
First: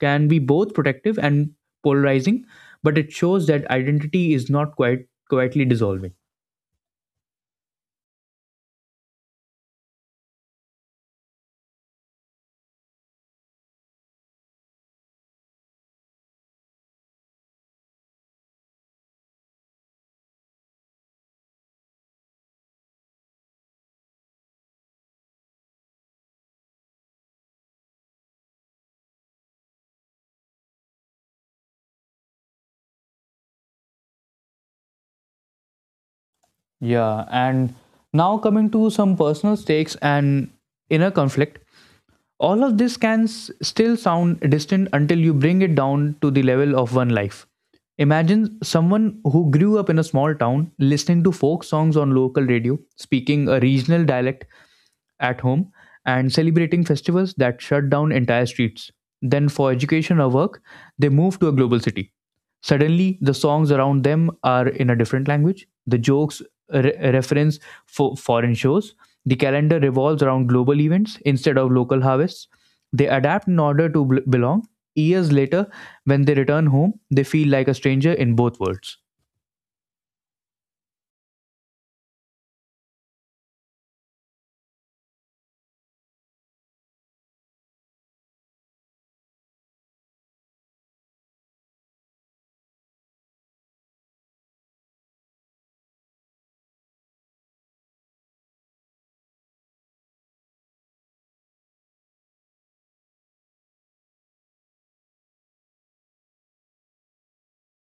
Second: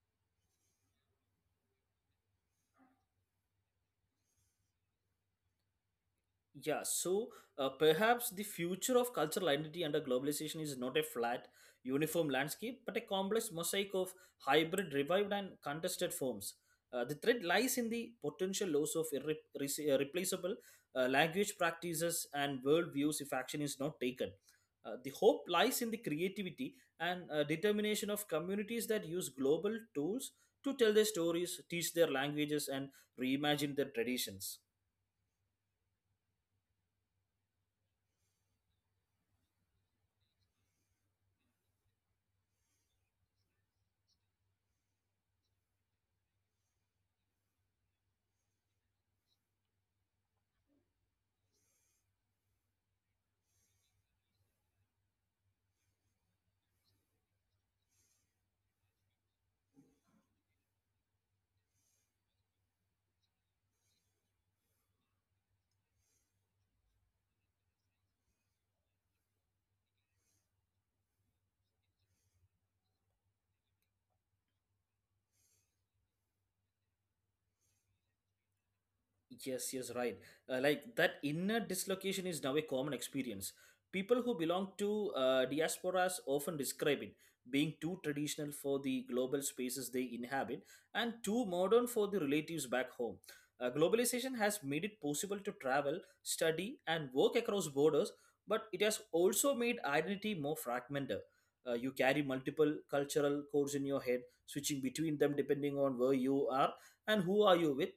Speaker 1: can be both protective and polarizing, but it shows that identity is not quite quietly dissolving.
Speaker 2: Yeah, so perhaps the future of cultural identity under globalization is not a flat, uniform landscape, but a complex mosaic of hybrid, revived, and contested forms. The threat lies in the potential loss of irreplaceable replaceable language practices and worldviews if action is not taken. The hope lies in the creativity and determination of communities that use global tools to tell their stories, teach their languages, and reimagine their traditions.
Speaker 1: Yeah, and now coming to some personal stakes and inner conflict. All of this can still sound distant until you bring it down to the level of one life. Imagine someone who grew up in a small town listening to folk songs on local radio, speaking a regional dialect at home, and celebrating festivals that shut down entire streets. Then, for education or work, they move to a global city. Suddenly, the songs around them are in a different language. The jokes reference foreign shows. The calendar revolves around global events instead of local harvests. They adapt in order to belong. Years later, when they return home, they feel like a stranger in both worlds.
Speaker 2: Yes, yes, right. Like that inner dislocation is now a common experience. People who belong to diasporas often describe it being too traditional for the global spaces they inhabit and too modern for the relatives back home. Globalization has made it possible to travel, study, and work across borders, but it has also made identity more fragmented. You carry multiple cultural codes in your head, switching between them depending on where you are and who are you with.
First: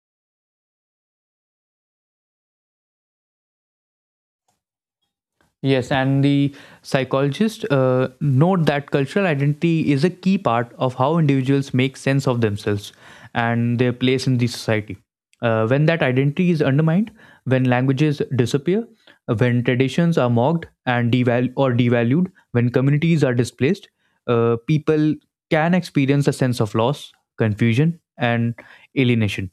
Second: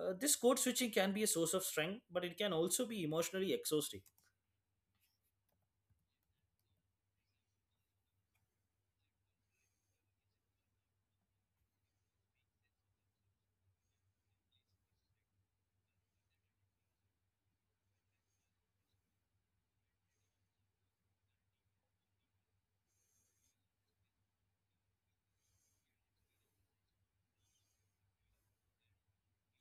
Speaker 2: This code switching can be a source of strength, but it can also be emotionally exhausting.
Speaker 1: Yes, and the psychologists note that cultural identity is a key part of how individuals make sense of themselves and their place in the society. When that identity is undermined, when languages disappear, when traditions are mocked and deval- or devalued, when communities are displaced, people can experience a sense of loss, confusion, and alienation.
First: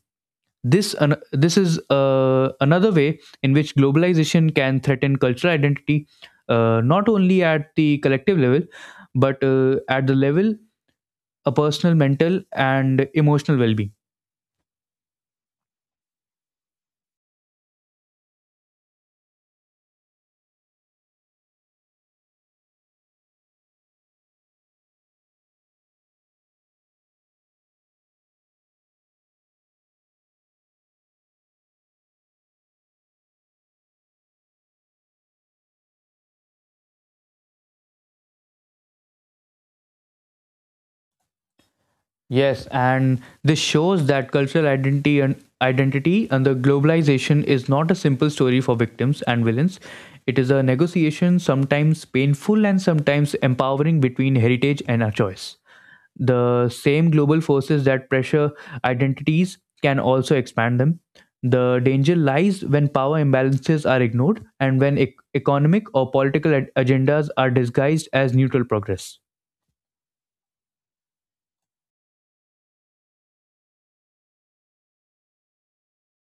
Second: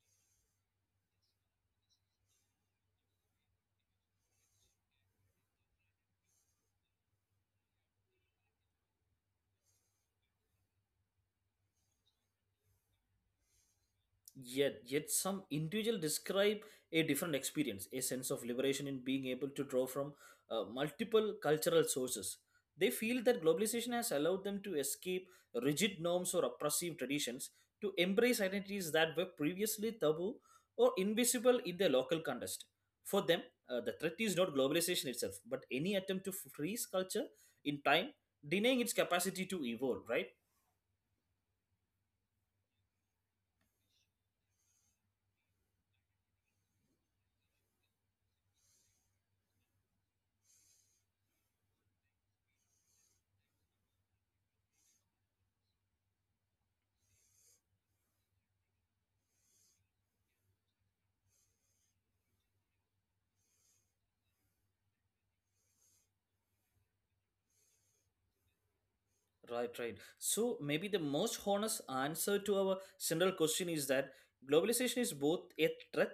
Speaker 1: This is another way in which globalization can threaten cultural identity, not only at the collective level, but at the level of personal, mental, and emotional well-being.
Speaker 2: Yet, yet some individual describe a different experience, a sense of liberation in being able to draw from multiple cultural sources. They feel that globalization has allowed them to escape rigid norms or oppressive traditions, to embrace identities that were previously taboo or invisible in their local context. For them, the threat is not globalization itself, but any attempt to freeze culture in time, denying its capacity to evolve, right?
Speaker 1: Yes, and this shows that cultural identity and identity and the globalization is not a simple story for victims and villains. It is a negotiation, sometimes painful and sometimes empowering, between heritage and our choice. The same global forces that pressure identities can also expand them. The danger lies when power imbalances are ignored and when economic or political agendas are disguised as neutral progress.
Speaker 2: Right, right. So maybe the most honest answer to our central question is that globalization is both a threat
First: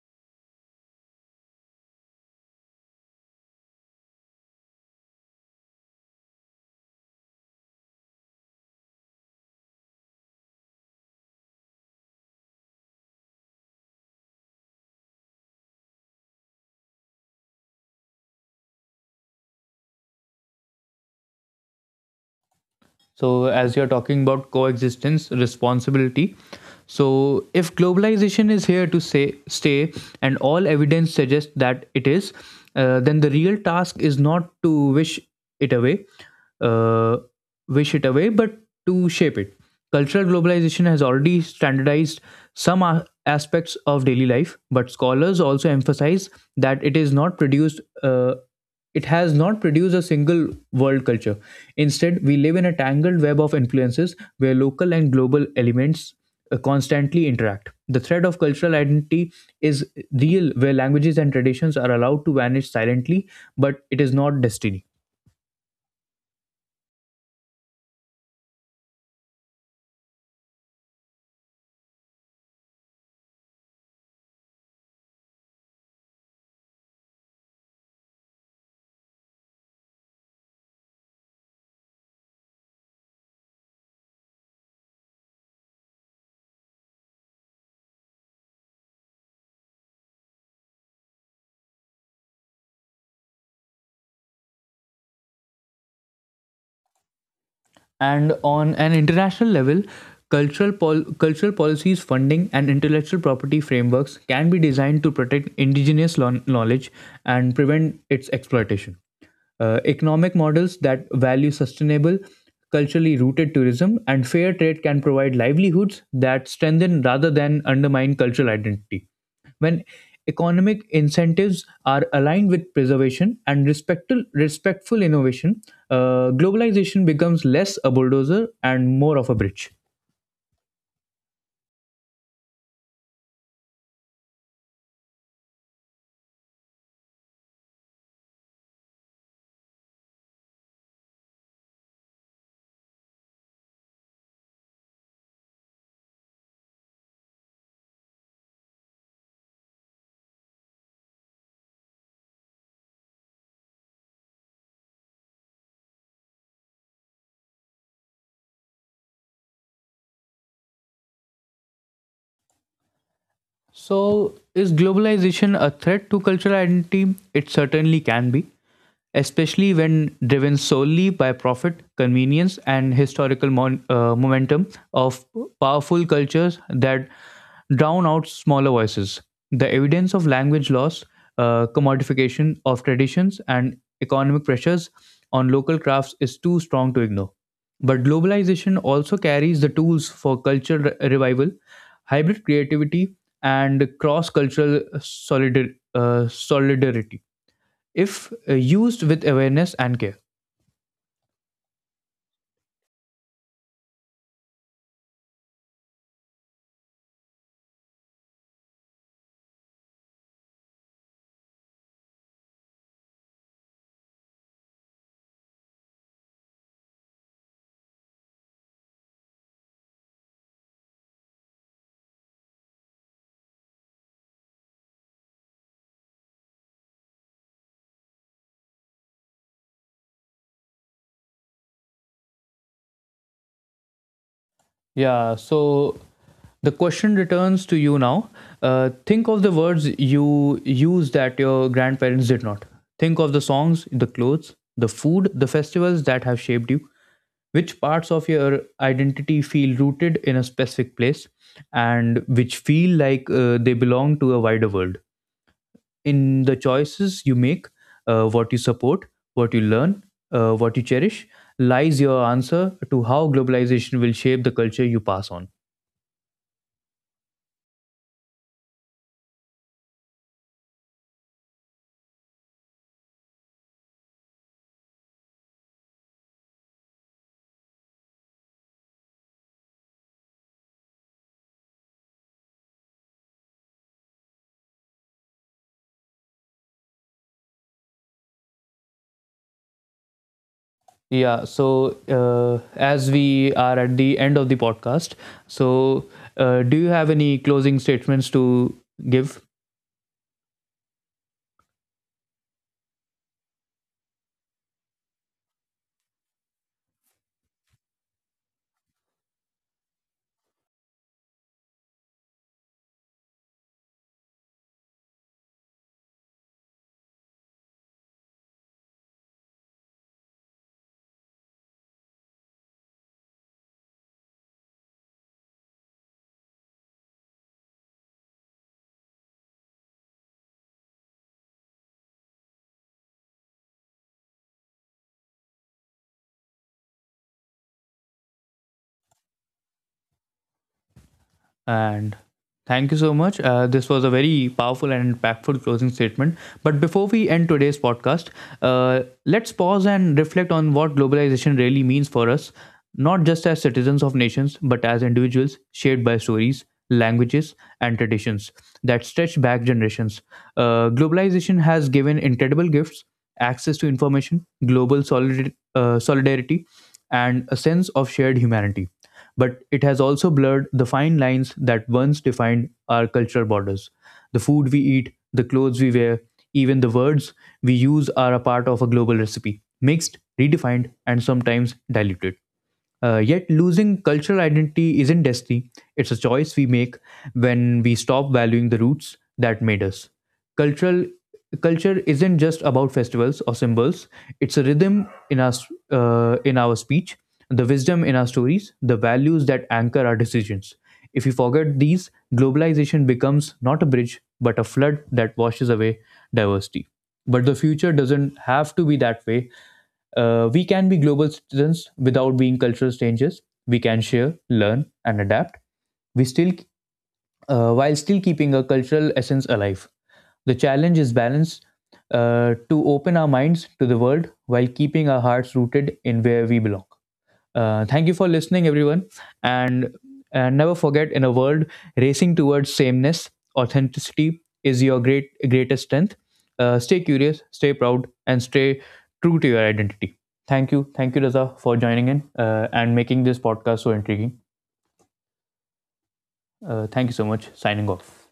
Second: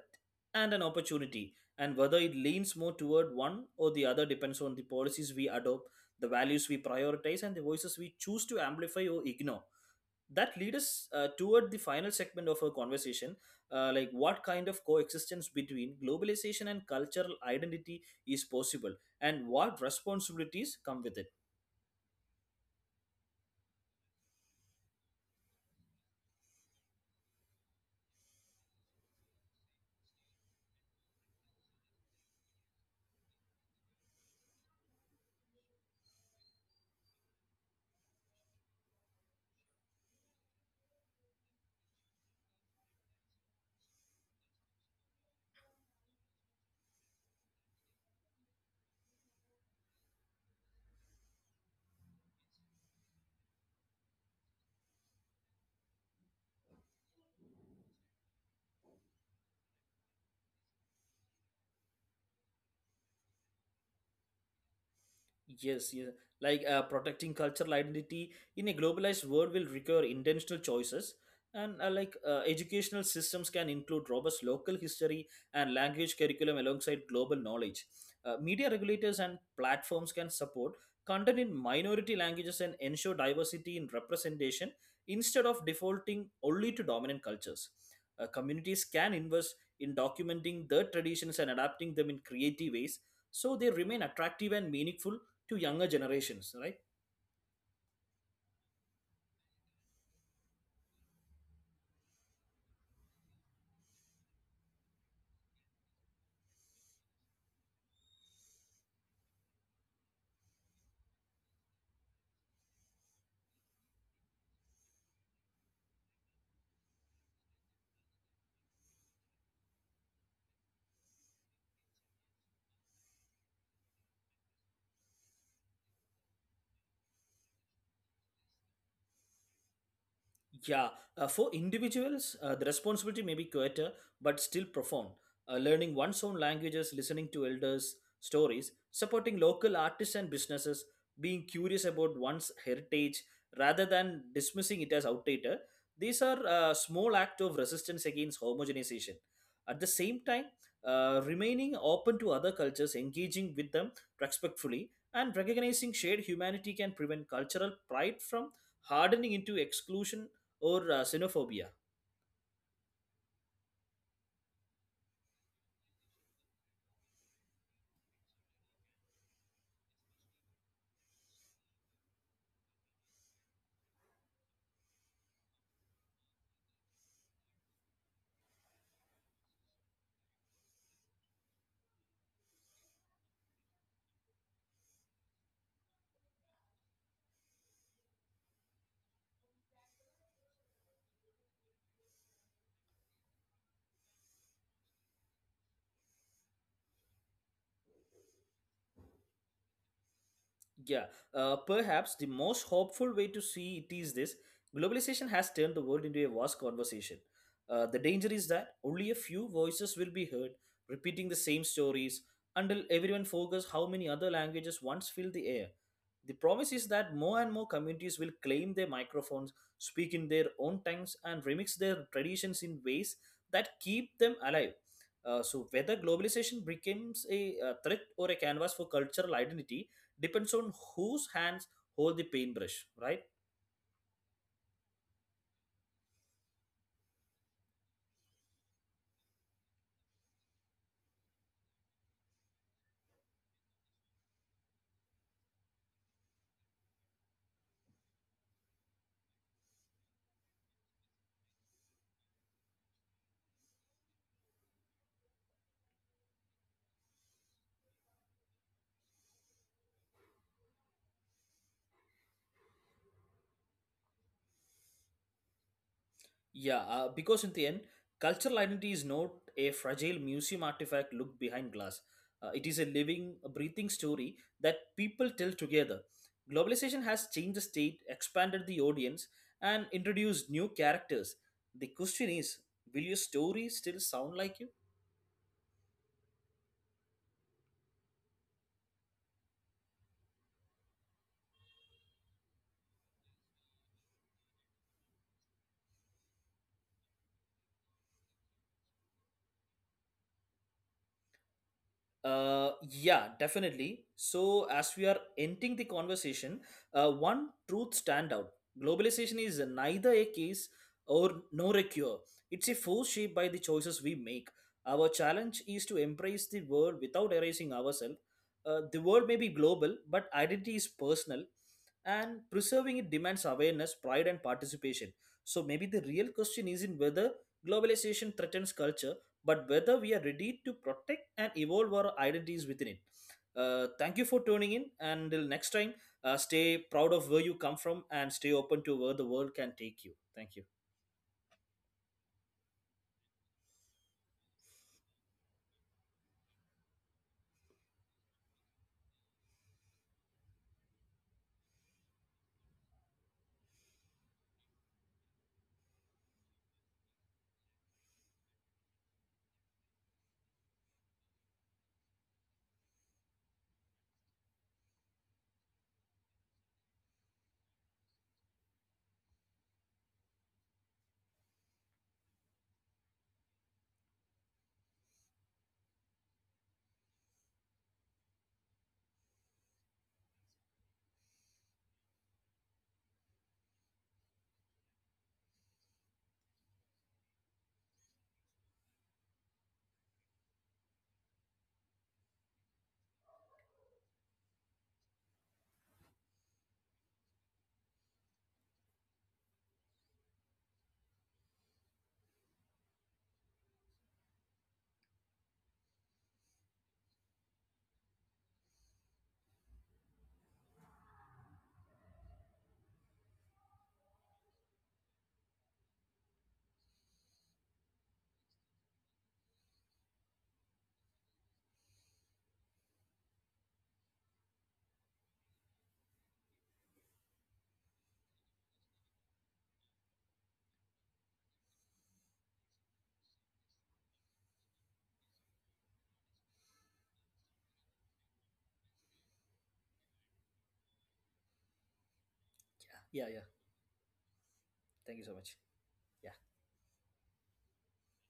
Speaker 2: and an opportunity, and whether it leans more toward one or the other depends on the policies we adopt, the values we prioritize, and the voices we choose to amplify or ignore. That leads us toward the final segment of our conversation, like what kind of coexistence between globalization and cultural identity is possible, and what responsibilities come with it.
Speaker 1: So, as you're talking about coexistence, responsibility, so if globalization is here to stay, and all evidence suggests that it is, then the real task is not to wish it away, uh, but to shape it. Cultural globalization has already standardized some aspects of daily life, but scholars also emphasize that it is not produced. It has not produced a single world culture. Instead, we live in a tangled web of influences where local and global elements constantly interact. The thread of cultural identity is real, where languages and traditions are allowed to vanish silently, but it is not destiny.
Speaker 2: Yes, yes. Like protecting cultural identity in a globalized world will require intentional choices. And like educational systems can include robust local history and language curriculum alongside global knowledge. Media regulators and platforms can support content in minority languages and ensure diversity in representation instead of defaulting only to dominant cultures. Communities can invest in documenting their traditions and adapting them in creative ways so they remain attractive and meaningful to younger generations, right?
Speaker 1: And on an international level, cultural policies, funding, and intellectual property frameworks can be designed to protect indigenous knowledge and prevent its exploitation. Uh, economic models that value sustainable, culturally rooted tourism and fair trade can provide livelihoods that strengthen rather than undermine cultural identity. When economic incentives are aligned with preservation and respectful innovation, globalization becomes less a bulldozer and more of a bridge.
Speaker 2: Yeah, for individuals, the responsibility may be quieter, but still profound. Learning one's own languages, listening to elders' stories, supporting local artists and businesses, being curious about one's heritage rather than dismissing it as outdated. These are small act of resistance against homogenization. At the same time, remaining open to other cultures, engaging with them respectfully, and recognizing shared humanity can prevent cultural pride from hardening into exclusion or xenophobia.
Speaker 1: So, is globalization a threat to cultural identity? It certainly can be, especially when driven solely by profit, convenience, and historical momentum of powerful cultures that drown out smaller voices. The evidence of language loss, commodification of traditions, and economic pressures on local crafts is too strong to ignore. But globalization also carries the tools for cultural revival, hybrid creativity, and cross cultural solidarity if used with awareness and care.
Speaker 2: Yeah, perhaps the most hopeful way to see it is this: globalization has turned the world into a vast conversation. The danger is that only a few voices will be heard, repeating the same stories until everyone forgets how many other languages once filled the air. The promise is that more and more communities will claim their microphones, speak in their own tongues, and remix their traditions in ways that keep them alive. So, whether globalization becomes a threat or a canvas for cultural identity, depends on whose hands hold the paintbrush, right?
Speaker 1: Yeah, so the question returns to you now. Think of the words you use that your grandparents did not. Think of the songs, the clothes, the food, the festivals that have shaped you. Which parts of your identity feel rooted in a specific place, and which feel like they belong to a wider world? In the choices you make, what you support, what you learn, what you cherish, lies your answer to how globalization will shape the culture you pass on.
Speaker 2: Yeah, because in the end, cultural identity is not a fragile museum artifact looked behind glass. It is a living, a breathing story that people tell together. Globalization has changed the state, expanded the audience, and introduced new characters. The question is, will your story still sound like you?
Speaker 1: Yeah, so as we are at the end of the podcast, so do you have any closing statements to give?
Speaker 2: Yeah, definitely. So, as we are ending the conversation, one truth stand out: globalization is neither a case or nor a cure. It's a force shaped by the choices we make. Our challenge is to embrace the world without erasing ourselves. The world may be global, but identity is personal, and preserving it demands awareness, pride, and participation. So, maybe the real question isn't whether globalization threatens culture but whether we are ready to protect and evolve our identities within it. Thank you for tuning in, and until next time, stay proud of where you come from and stay open to where the world can take you. Thank you.
Speaker 1: And thank you so much. This was a very powerful and impactful closing statement. But before we end today's podcast, let's pause and reflect on what globalization really means for us, not just as citizens of nations, but as individuals shaped by stories, languages, and traditions that stretch back generations. Globalization has given incredible gifts: access to information, global solidarity, and a sense of shared humanity, but it has also blurred the fine lines that once defined our cultural borders. The food we eat, the clothes we wear, even the words we use are a part of a global recipe, mixed, redefined, and sometimes diluted. Yet, losing cultural identity isn't destiny, it's a choice we make when we stop valuing the roots that made us cultural Culture isn't just about festivals or symbols, it's a rhythm in our speech, the wisdom in our stories, the values that anchor our decisions. If we forget these, globalization becomes not a bridge but a flood that washes away diversity. But the future doesn't have to be that way. Uh, we can be global citizens without being cultural strangers. We can share, learn, and adapt. We still uh, while still keeping a cultural essence alive. The challenge is balance, to open our minds to the world while keeping our hearts rooted in where we belong. Thank you for listening, everyone, and never forget: in a world racing towards sameness, authenticity is your greatest strength. Stay curious, stay proud, and stay true to your identity. Thank you, Raza, for joining in and making
Speaker 2: Yeah, yeah,
Speaker 1: this
Speaker 2: yeah.
Speaker 1: podcast so intriguing.
Speaker 2: Thank you so much. Yeah.
Speaker 1: Thank you so much. Signing off.